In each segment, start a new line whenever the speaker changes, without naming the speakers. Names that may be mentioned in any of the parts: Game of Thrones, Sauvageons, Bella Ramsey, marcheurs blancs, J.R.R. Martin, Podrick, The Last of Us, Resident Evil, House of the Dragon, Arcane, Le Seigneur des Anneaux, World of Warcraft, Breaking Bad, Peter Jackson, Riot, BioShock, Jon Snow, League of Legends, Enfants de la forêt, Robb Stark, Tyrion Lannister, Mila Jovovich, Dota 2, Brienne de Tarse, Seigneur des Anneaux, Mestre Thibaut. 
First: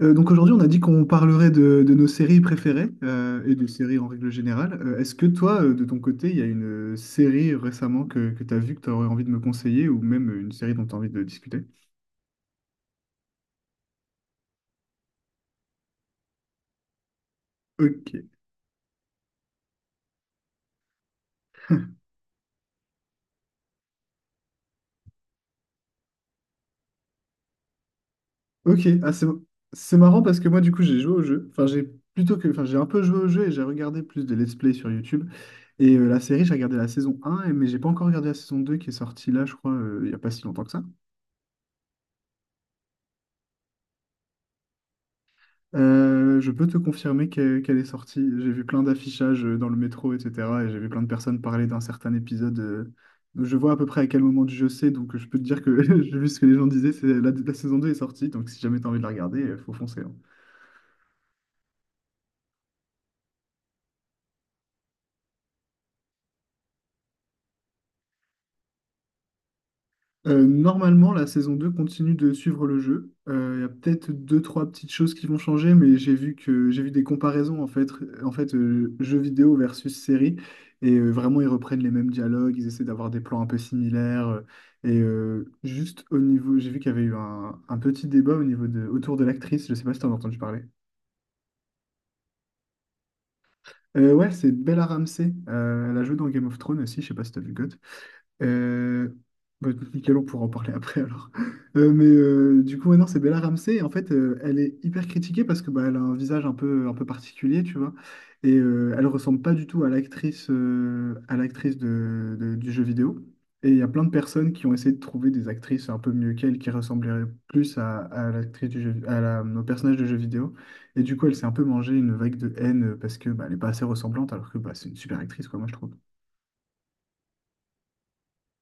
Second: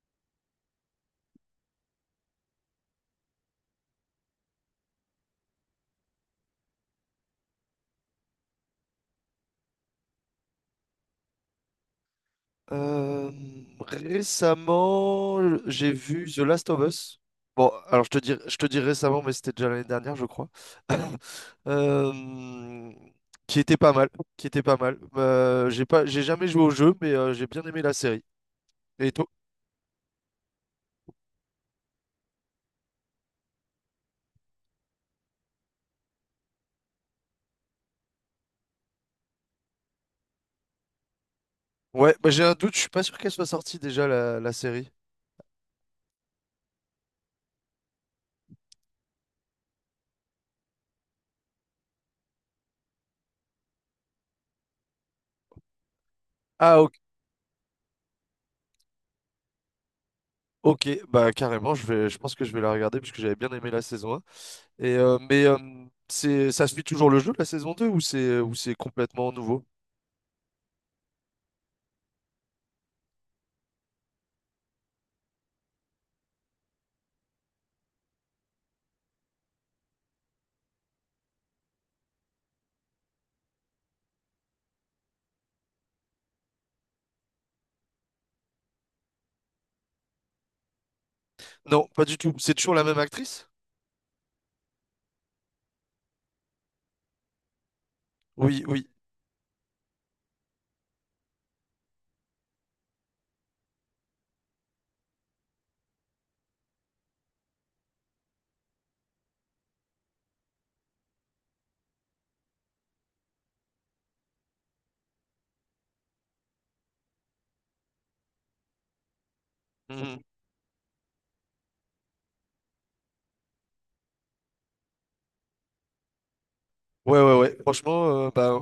Donc aujourd'hui, on a dit qu'on parlerait de nos séries préférées, et des séries en règle générale. Est-ce que toi, de ton côté, il y a une série récemment que tu as vue que tu aurais envie de me conseiller ou même une série dont tu as envie de discuter?
Euh, Récemment, j'ai vu The Last of Us. Bon, alors je te
Ok,
dis, je te dis récemment, mais c'était déjà l'année dernière, je crois. Euh, qui était pas mal, qui était pas mal. J'ai jamais joué au jeu, mais j'ai bien aimé la série.
ok.
Et
Ah,
toi?
c'est marrant parce que moi, du coup, j'ai joué au jeu. Enfin, j'ai plutôt que, enfin, j'ai un peu joué au jeu et j'ai regardé plus de let's play sur YouTube. Et la série, j'ai regardé la saison un mais j'ai pas encore regardé la saison 2 qui est sortie là, je crois, il y a pas si longtemps que ça.
Ouais, bah, j'ai un doute, je suis pas sûr qu'elle soit sortie déjà la série.
Je peux te confirmer qu'elle est sortie. J'ai vu plein d'affichages dans le métro, etc. Et j'ai vu plein de personnes parler d'un certain épisode. Je vois à peu près à quel moment du jeu c'est, donc je peux te dire que j'ai vu ce que les gens
Ah
disaient,
ok,
c'est la saison 2 est sortie, donc si jamais t'as envie de la regarder, faut foncer, hein.
ok, bah carrément, je pense que je vais la regarder puisque j'avais bien aimé la saison. Mais ça suit toujours le jeu, la saison deux, ou c'est complètement nouveau?
Normalement, la saison 2 continue de suivre le jeu. Il y a peut-être deux, trois petites choses qui vont changer, mais j'ai vu des comparaisons en fait, jeux vidéo versus série, et vraiment ils reprennent les mêmes dialogues, ils essaient d'avoir des plans un peu similaires, et juste au niveau, j'ai vu qu'il y avait eu un petit débat au niveau de autour de l'actrice. Je sais pas si t'en as entendu parler.
Non, pas du tout. C'est toujours la même actrice?
Ouais, c'est Bella Ramsey. Elle a joué dans Game of Thrones aussi. Je sais pas si t'as vu GOT.
Oui, oui.
Euh, Bah, nickel, on pourra en parler après alors. Du coup, ouais, non, c'est Bella Ramsey. Et en fait, elle est hyper critiquée parce que bah, elle a un visage un peu particulier, tu vois. Et elle ressemble pas du tout à l'actrice du jeu vidéo. Et il y a plein de personnes qui ont essayé de trouver des actrices un peu mieux qu'elle qui ressembleraient plus à l'actrice du jeu, à la, au personnage de jeu
Mhm.
vidéo. Et du coup, elle s'est un peu mangée une vague de haine parce que bah, elle est pas assez ressemblante alors que bah, c'est une super actrice, quoi, moi je trouve.
Ouais, ouais, ouais. Franchement, bah,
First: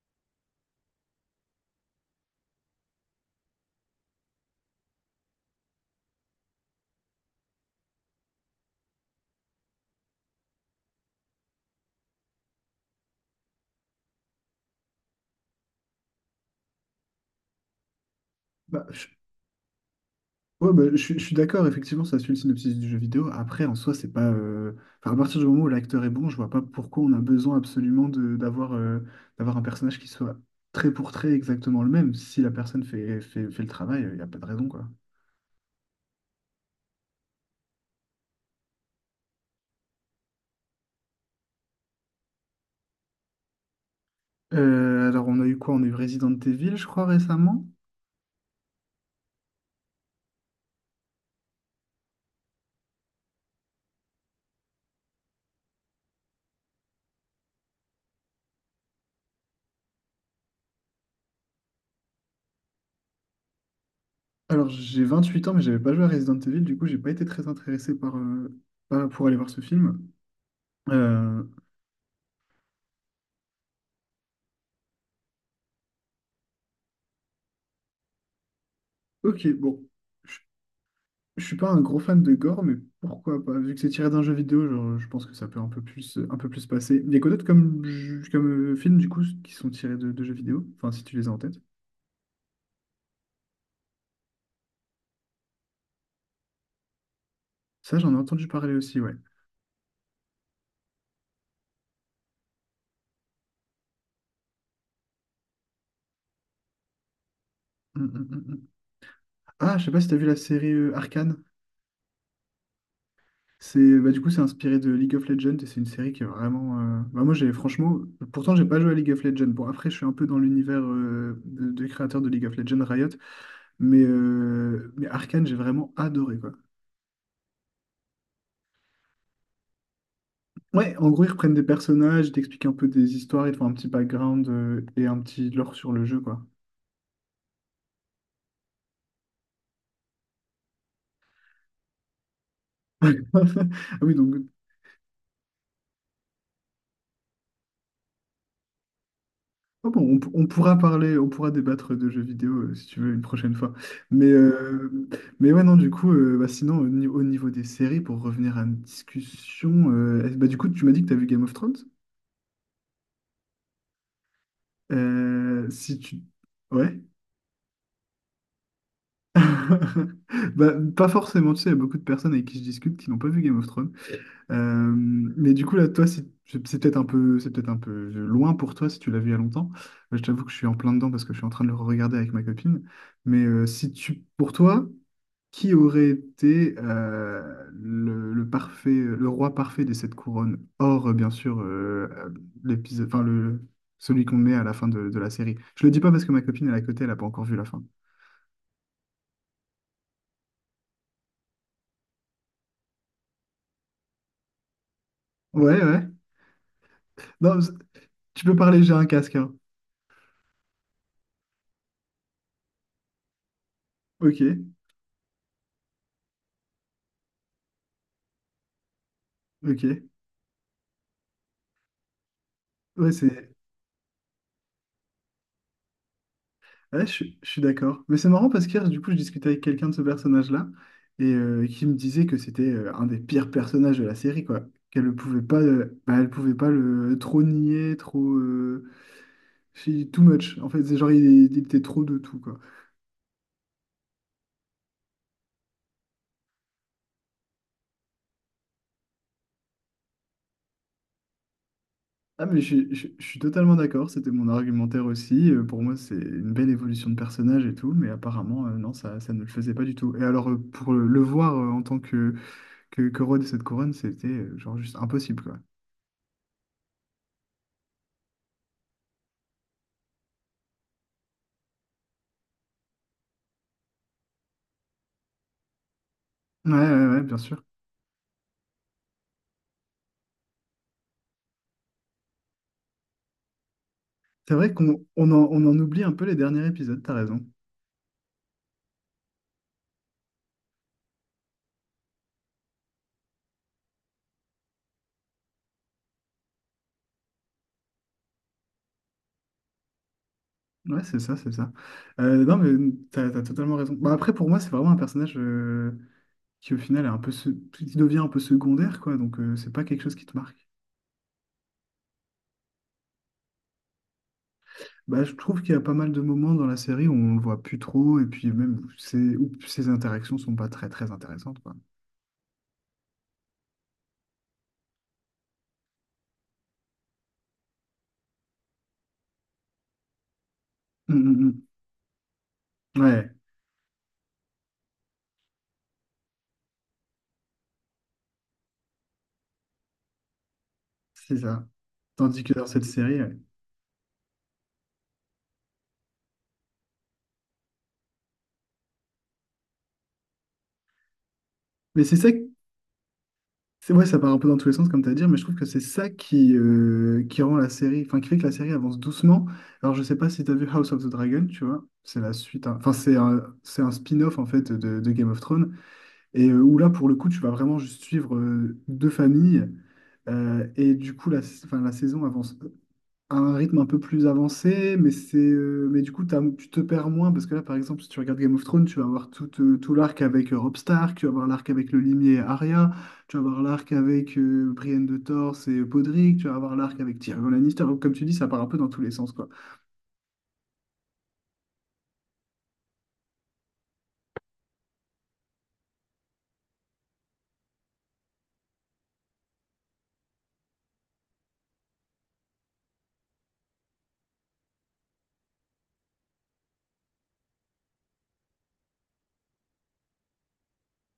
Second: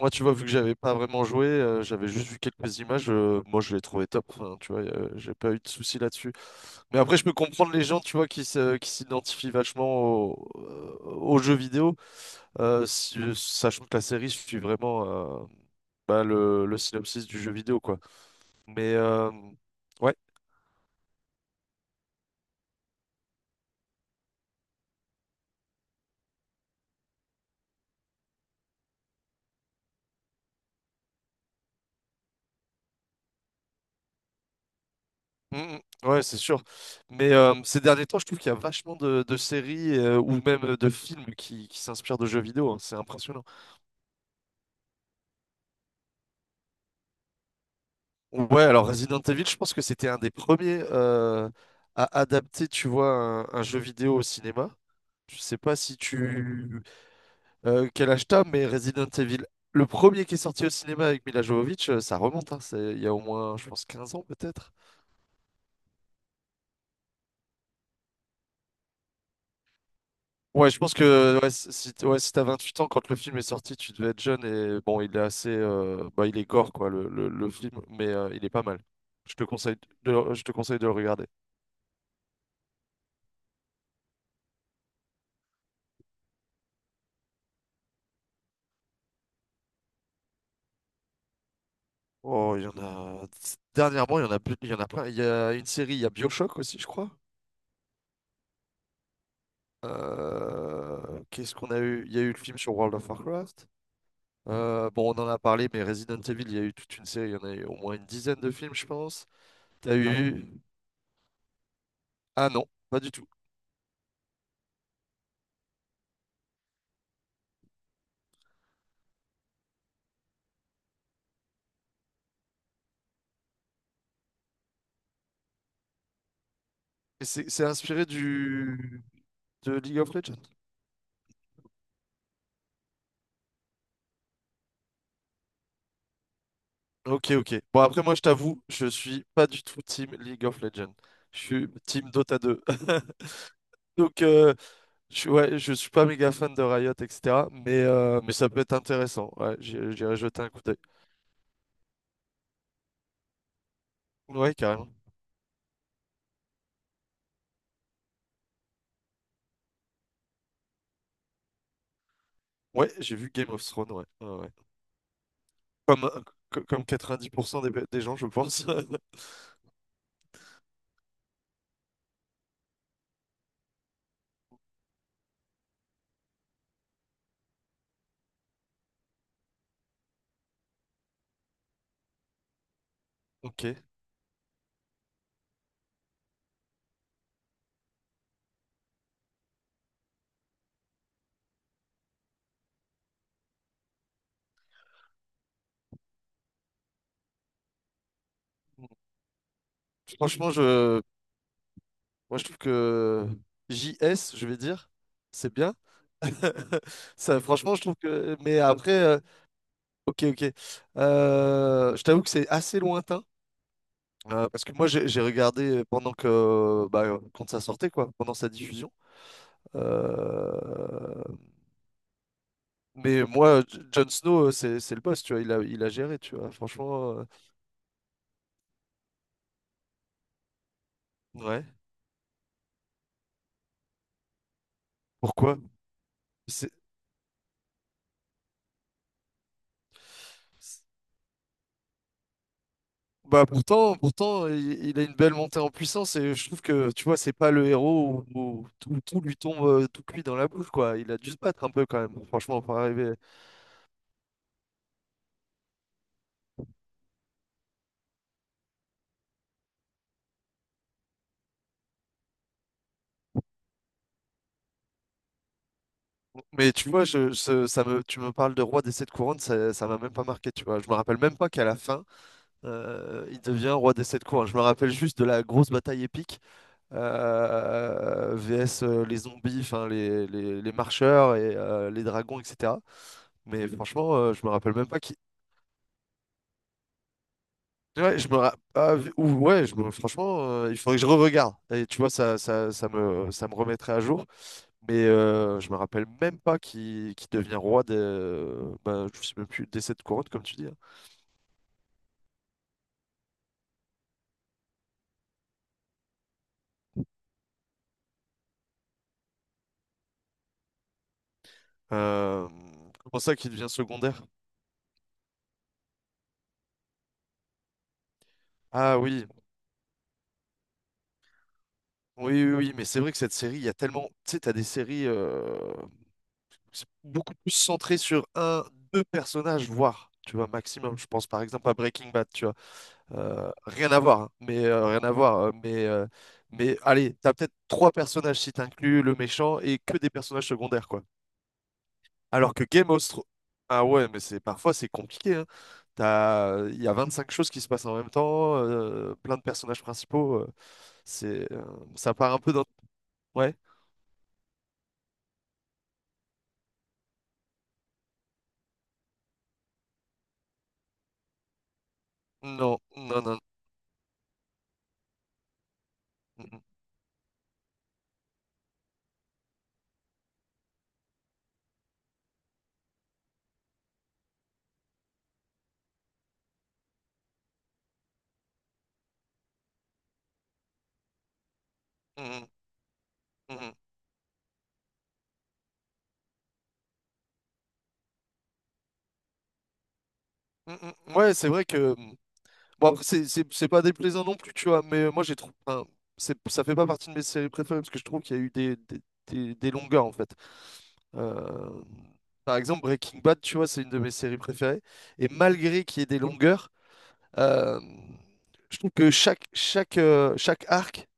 moi, tu vois, vu que j'avais pas vraiment joué, j'avais juste vu quelques images, moi, je l'ai trouvé top. Enfin, tu vois, j'ai pas eu de soucis là-dessus. Mais après, je peux comprendre les gens, tu vois, qui s'identifient vachement aux jeux vidéo, sachant que la série suit vraiment euh, le synopsis du jeu vidéo, quoi.
Bah,
Mais...
je-
euh, ouais.
Ouais, bah, je suis d'accord, effectivement, ça suit le synopsis du jeu vidéo. Après, en soi, c'est pas. Enfin, à partir du moment où l'acteur est bon, je vois pas pourquoi on a besoin absolument de d'avoir un personnage qui soit trait pour trait exactement le même. Si la personne fait le travail, il n'y a pas de raison, quoi.
Mm, mm. Ouais, c'est sûr. Mais ces derniers temps, je trouve qu'il y a vachement de séries, ou même de films qui s'inspirent de jeux vidéo, hein. C'est impressionnant.
Alors, on a eu quoi? On a eu Resident Evil, je crois, récemment.
Ouais, alors Resident Evil, je pense que c'était un des premiers à adapter, tu vois, un jeu vidéo au cinéma. Je sais pas si tu, quel âge t'as, mais Resident Evil, le premier qui est sorti au cinéma avec Mila Jovovich, ça remonte, hein. Il y a au moins, je pense, 15 ans
Alors,
peut-être.
j'ai 28 ans, mais j'avais pas joué à Resident Evil, du coup, j'ai pas été très intéressé par, pour aller voir ce film.
Ouais, je pense que
Euh,
ouais, si t'as 28 ans quand le film est sorti, tu devais être jeune. Et bon, il est assez, bah, il est gore quoi le film, mais il est pas mal. Je
ok,
te conseille
bon.
je te conseille de le regarder.
Je suis pas un gros fan de gore, mais pourquoi pas? Vu que c'est tiré d'un jeu vidéo, genre, je pense que ça peut un peu plus passer. Il y a quoi d'autre comme, films, du coup, qui sont tirés de jeux vidéo? Enfin, si tu les as en tête.
Oh, il y en a. Dernièrement, il y en a plein. Il y a une série, il y a BioShock aussi, je crois.
Ça, j'en ai entendu parler aussi, ouais.
Qu'est-ce qu'on a eu? Il y a eu le film sur World of Warcraft. Bon, on en a parlé, mais Resident Evil, il y a eu toute une série. Il y en a eu au moins une
Hum, hum,
dizaine
hum,
de
hum.
films, je pense.
Ah, je sais
T'as
pas si t'as vu la
eu...
série Arcane.
Ah non, pas du tout.
C'est, bah, du coup, c'est inspiré de League of Legends et c'est une série qui est vraiment. Bah, moi, j'ai franchement. Pourtant, j'ai pas joué à League of Legends. Bon, après, je suis un peu dans l'univers des créateurs de League of Legends, Riot. Mais Arcane, j'ai vraiment adoré.
C'est inspiré de League of Legends.
Ouais, en gros, ils reprennent des personnages, ils t'expliquent un peu des histoires, ils te font un petit background et un petit lore sur le jeu, quoi.
Ok, ok. Bon, après, moi, je t'avoue, je suis pas du tout team League of Legends. Je suis team Dota 2.
Ah oui,
Donc,
donc,
ouais, je suis pas méga fan de Riot, etc. Mais ça peut être intéressant. Ouais,
oh
j'irai
bon,
jeter
on
un coup d'œil.
pourra parler, on pourra débattre de jeux vidéo si tu veux une prochaine fois. Mais,
Ouais, carrément.
euh, mais ouais, non, du coup, bah, sinon, au, ni- au niveau des séries, pour revenir à une discussion, est bah, du coup, tu m'as dit que tu as vu Game of Thrones?
Ouais, j'ai vu Game of Thrones, ouais. Ouais, ouais.
Si
Comme, euh,
tu.
comme
Ouais.
90% des gens, je pense.
Bah, pas forcément, tu sais, il y a beaucoup de personnes avec qui je discute qui n'ont pas vu Game of Thrones. Euh, mais du coup, là, toi, c'est peut-être un peu loin pour toi si tu l'as vu il y a longtemps. Je t'avoue que je suis en plein dedans parce que je suis en train de le regarder avec ma copine. Mais
Ok.
si tu, pour toi, qui aurait été le parfait, le roi parfait des sept couronnes, hors bien sûr l'épisode, enfin le celui qu'on met à la fin de la série. Je le dis pas parce que ma copine elle est à côté, elle a pas encore vu la fin.
Franchement, moi, je trouve que JS, je vais dire, c'est bien.
Ouais, ouais.
Ça,
Non,
franchement, je trouve que.
tu peux
Mais
parler,
après,
j'ai un casque, hein.
ok, ok. Je t'avoue que c'est assez lointain,
Ok,
parce que moi, j'ai regardé pendant que. Bah, quand ça sortait, quoi, pendant sa diffusion.
ok.
Euh,
Ouais,
Mais
c'est.
moi, Jon Snow, c'est le boss, tu vois. Il a géré, tu vois.
Ouais,
Franchement,
je suis d'accord. Mais c'est marrant parce qu'hier, du coup, je discutais avec quelqu'un de ce personnage-là et
ouais.
qui me disait que c'était un des pires personnages de la série, quoi. Qu'elle ne pouvait
Pourquoi?
pas, bah, elle pouvait pas
C'est-
le trop nier, trop, she- too much. En fait,
c'est-
c'est genre il était trop de tout, quoi.
Bah pourtant, pourtant, il a une belle montée en puissance et je trouve que, tu vois, c'est pas le héros où tout, tout lui tombe, tout cuit dans la bouche, quoi. Il a dû se battre un peu quand même,
Ah, mais
franchement, pour arriver.
je suis totalement d'accord. C'était mon argumentaire aussi. Pour moi, c'est une belle évolution de personnage et tout, mais apparemment, non, ça ne le faisait pas du tout. Et alors, pour le voir en tant que que roi de cette couronne, c'était genre juste impossible, quoi.
Mais tu vois, je, ce ça me, tu me parles de roi des sept couronnes, ça m'a même pas marqué, tu vois. Je me rappelle même pas qu'à la fin, il devient roi des sept couronnes. Je me rappelle juste de la grosse bataille épique,
Ouais, ouais, ouais, bien sûr.
VS les zombies, enfin les marcheurs et les dragons, etc. Mais franchement, je me
C'est vrai
rappelle même pas
qu'
qui.
on en oublie un peu les derniers épisodes, t'as raison.
Ouais, je me ra- ah, v- ou- franchement, il faudrait que je re-regarde. Et tu vois, ça me remettrait à jour. Mais je me rappelle même pas qui devient roi bah, je sais même plus, des sept couronnes, comme tu dis, hein.
Ouais, c'est ça, c'est ça. Non, mais t'as totalement raison. Bah, après, pour moi, c'est vraiment un personnage qui, au final, est qui devient un peu secondaire, quoi. Donc, c'est pas quelque chose qui te marque.
Euh, Comment ça, qui devient secondaire?
Bah, je trouve qu'il y a pas mal de moments dans la série où on le voit plus trop, et puis même où
Ah oui,
où ses interactions sont pas très, très intéressantes, quoi.
oui, oui, oui. Mais c'est vrai que cette série, il y a tellement, tu sais, t'as des séries. C'est beaucoup plus centré sur un, deux personnages, voire, tu vois, maximum. Je
Hum,
pense par
hum,
exemple à Breaking Bad, tu vois.
Ouais,
Rien à voir, hein, mais rien à voir. Mais allez, t'as peut-être trois personnages si t'inclus le méchant et que des personnages secondaires, quoi.
c'est ça. Tandis que
Alors que
dans cette
Game of
série,
Thrones.
ouais.
Ah ouais, mais c'est parfois c'est compliqué, hein. Il y a 25 choses qui se passent en même temps, plein de personnages principaux. C'est, euh,
Mais
Ça
c'est ça.
part un peu dans. Ouais.
C'est vrai, ça part un peu dans tous les sens, comme tu as dit, mais je trouve que c'est ça qui rend la série, enfin, qui fait que la série avance doucement. Alors, je sais pas si tu as vu House of the Dragon, tu vois, c'est la suite,
Non,
hein. Enfin, c'est
non, non.
c'est un spin-off, en fait, de Game of Thrones, et
Mm,
où là, pour le coup, tu vas vraiment juste suivre deux familles, et du coup, la saison avance à un rythme un peu plus avancé, mais c'est mais du coup tu te perds moins parce que là par exemple si tu regardes Game of Thrones, tu vas avoir tout, tout l'arc avec Robb Stark, tu vas avoir l'arc avec le limier et
mm,
Arya, tu vas
mm,
avoir
mm,
l'arc avec Brienne de Tarse et Podrick, tu vas avoir l'arc avec Tyrion Lannister. Donc, comme tu dis, ça part un peu dans tous les sens quoi.
mm, mm, mm. Ouais, c'est vrai que bon, après, c'est pas déplaisant non plus, tu vois, mais moi, j'ai trouvé. Enfin, ça fait pas partie de mes séries préférées parce que je trouve qu'il y a eu des longueurs, en fait. Euh, Par exemple, Breaking Bad, tu vois, c'est une de mes séries préférées. Et malgré qu'il y ait des longueurs, euh, je trouve que chaque arc,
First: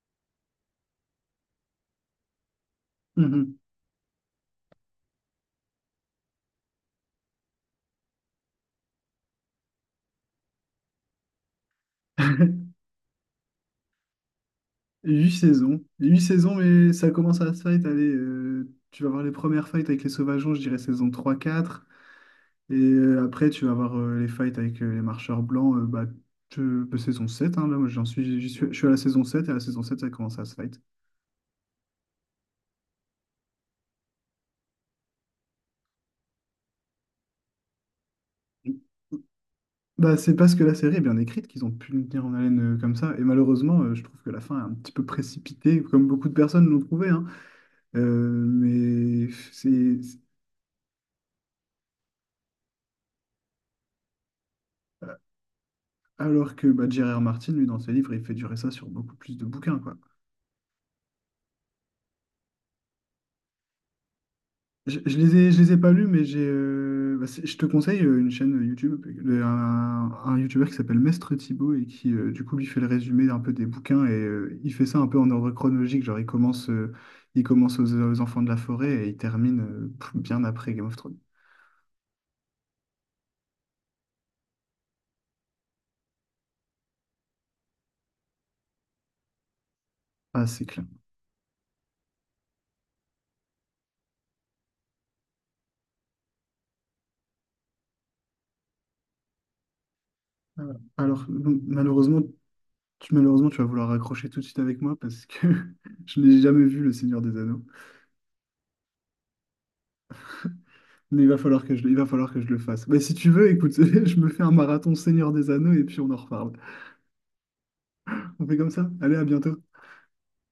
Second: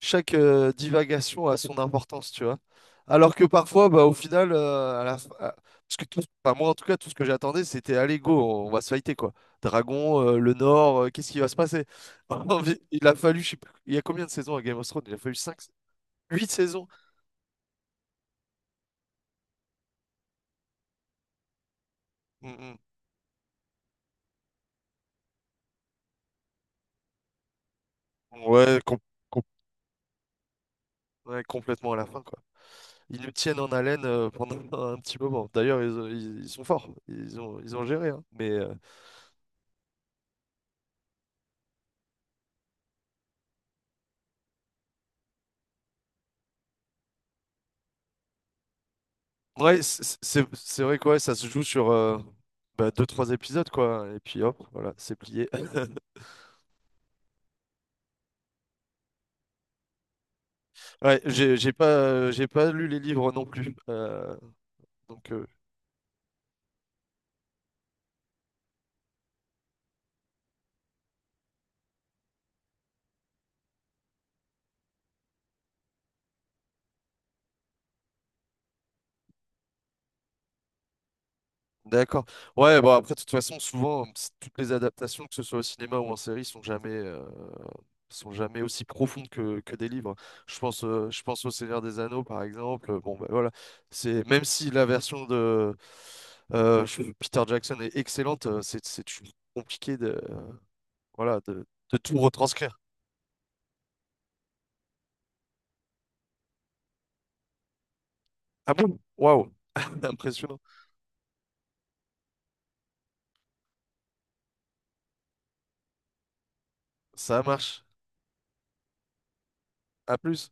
chaque divagation a son importance, tu vois. Alors que
Mhm.
parfois, bah, au final, à la fin- à- parce que enfin, moi en tout cas, tout ce que j'attendais, c'était allez, go, on va se fighter quoi. Dragon, le Nord, qu'est-ce qui va se passer? Il a fallu, je sais plus, il y a combien de saisons à Game of Thrones? Il a fallu cinq,
Huit
huit
saisons,
saisons.
mais ça commence à se fight. Allez, tu vas voir les premières fights avec les Sauvageons, je dirais saison trois quatre. Et
Mm,
après, tu vas avoir les fights avec les marcheurs blancs, bah, que saison 7 hein, là, moi,
mm.
j'y suis, je
Ouais,
suis à la saison
com-
7 et à la saison 7 ça commence à se fight.
ouais, complètement à la fin quoi. Ils nous tiennent en haleine pendant un petit moment. D'ailleurs, ils sont forts, ils ont géré, hein. Mais
Bah, c'est parce que la série est bien écrite qu'ils ont pu le tenir en haleine comme ça. Et malheureusement, je trouve que la fin est un petit peu précipitée, comme beaucoup de personnes l'ont trouvé, hein. Euh, mais
ouais,
c'est. c'est-
c'est vrai quoi, ça se joue sur bah, deux, trois épisodes quoi, et puis hop, voilà, c'est plié.
Alors que bah, J.R.R. Martin, lui, dans ses livres, il fait durer ça sur beaucoup plus de bouquins, quoi.
Ouais, j'ai pas lu les livres non plus, donc euh,
Je les ai pas lus, mais j'ai, bah, c'est- je te conseille une chaîne YouTube, un YouTuber qui s'appelle Mestre Thibaut et qui, du coup, lui fait le résumé un peu des bouquins et il fait ça un peu en ordre chronologique. Genre, il commence aux Enfants de la forêt et il termine pff, bien après Game of Thrones.
d'accord. Ouais, bon après de toute façon, souvent toutes les adaptations, que ce soit au cinéma ou en série, sont jamais aussi profondes que des livres.
Ah, c'est clair.
Je pense au Seigneur des Anneaux par exemple. Bon bah voilà, c'est, même si la version de Peter Jackson est excellente, c'est toujours compliqué de.
Alors,
Voilà,
donc,
de tout
malheureusement,
retranscrire.
malheureusement, tu vas vouloir raccrocher tout de suite avec moi parce que je n'ai jamais vu Le Seigneur des Anneaux.
Ah bon? Waouh! Impressionnant.
Mais il va falloir que il va falloir que je le fasse. Mais si tu veux, écoute, je me fais un marathon Seigneur des Anneaux et puis on en reparle.
Ça marche.
On fait comme ça. Allez, à bientôt.
À plus.